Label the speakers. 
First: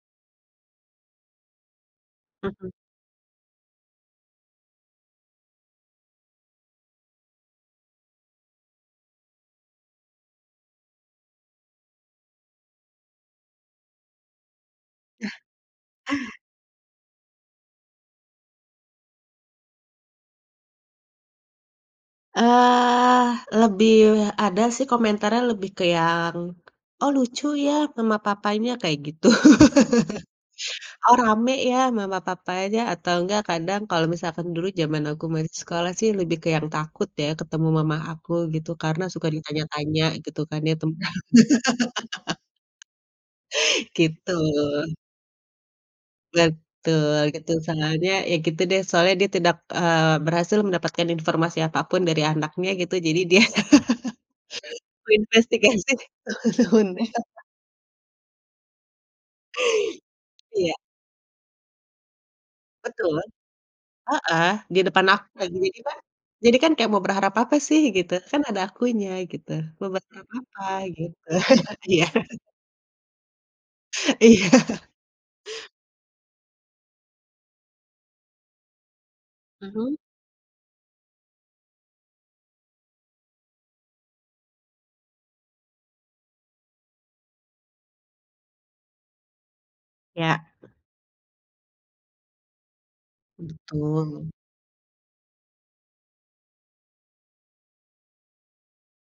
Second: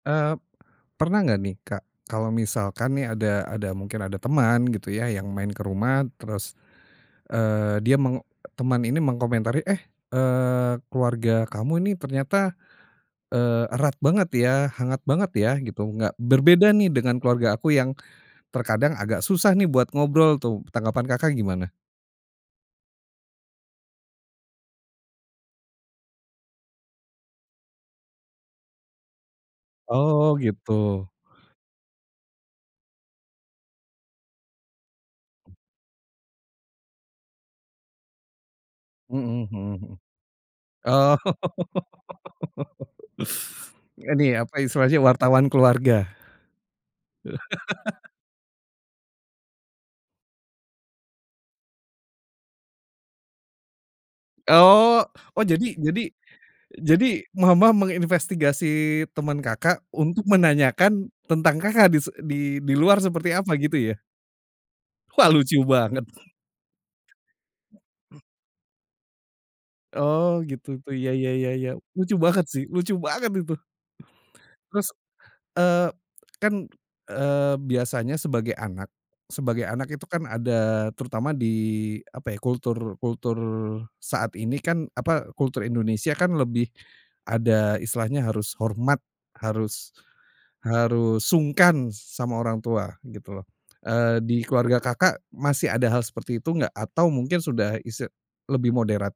Speaker 1: Eee, pernah enggak nih, Kak, kalau
Speaker 2: Mhm.
Speaker 1: misalkan nih ada ada mungkin ada teman gitu ya, yang main ke rumah terus, eee, dia meng teman ini mengkomentari, "Eh, eee, keluarga kamu ini ternyata, eee, erat banget ya, hangat banget ya gitu, enggak berbeda nih dengan keluarga aku yang terkadang agak susah nih buat ngobrol tuh." Tanggapan Kakak, gimana?
Speaker 2: Eee, lebih ada sih komentarnya lebih ke yang, "Oh lucu ya mama, papanya," kayak gitu.
Speaker 1: Oh gitu.
Speaker 2: "Oh rame ya mama papanya," atau enggak kadang kalau misalkan dulu zaman aku masih sekolah sih, lebih ke yang takut ya, ketemu mama aku gitu. Karena suka
Speaker 1: Mhm mhm mhm.
Speaker 2: ditanya-tanya gitu kan ya, tentang
Speaker 1: Oh.
Speaker 2: gitu.
Speaker 1: Ini apa, istilahnya wartawan keluarga.
Speaker 2: Betul, gitu. Soalnya ya gitu deh, soalnya dia tidak, eee, berhasil mendapatkan informasi apapun dari anaknya gitu, jadi dia
Speaker 1: Oh. Oh, jadi
Speaker 2: menginvestigasi
Speaker 1: jadi jadi
Speaker 2: temen-temennya.
Speaker 1: mama menginvestigasi teman Kakak, untuk
Speaker 2: Iya.
Speaker 1: menanyakan tentang Kakak, dise di di luar
Speaker 2: Betul.
Speaker 1: seperti apa gitu ya?
Speaker 2: Heeh di depan aku.
Speaker 1: Wah lucu
Speaker 2: [unintelligible]
Speaker 1: banget.
Speaker 2: Jadi kan kayak mau berharap apa sih, gitu.
Speaker 1: E
Speaker 2: Kan ada akunya, gitu. Mau berharap
Speaker 1: Oh
Speaker 2: apa,
Speaker 1: gitu tuh, ya
Speaker 2: gitu.
Speaker 1: ya ya.
Speaker 2: Iya.
Speaker 1: Lucu banget sih, lucu banget itu.
Speaker 2: Iya.
Speaker 1: Terus, eee, kan, eee, biasanya sebagai anak sebagai anak
Speaker 2: Mhm.
Speaker 1: itu kan ada terutama di apa ya, kultur kultur saat ini kan apa, kultur Indonesia kan lebih ada istilahnya harus hormat, harus
Speaker 2: Ya.
Speaker 1: harus sungkan sama orang tua gitu loh, eee,
Speaker 2: Betul.
Speaker 1: di keluarga Kakak, masih ada hal seperti itu enggak? Atau mungkin isti sudah lebih moderat?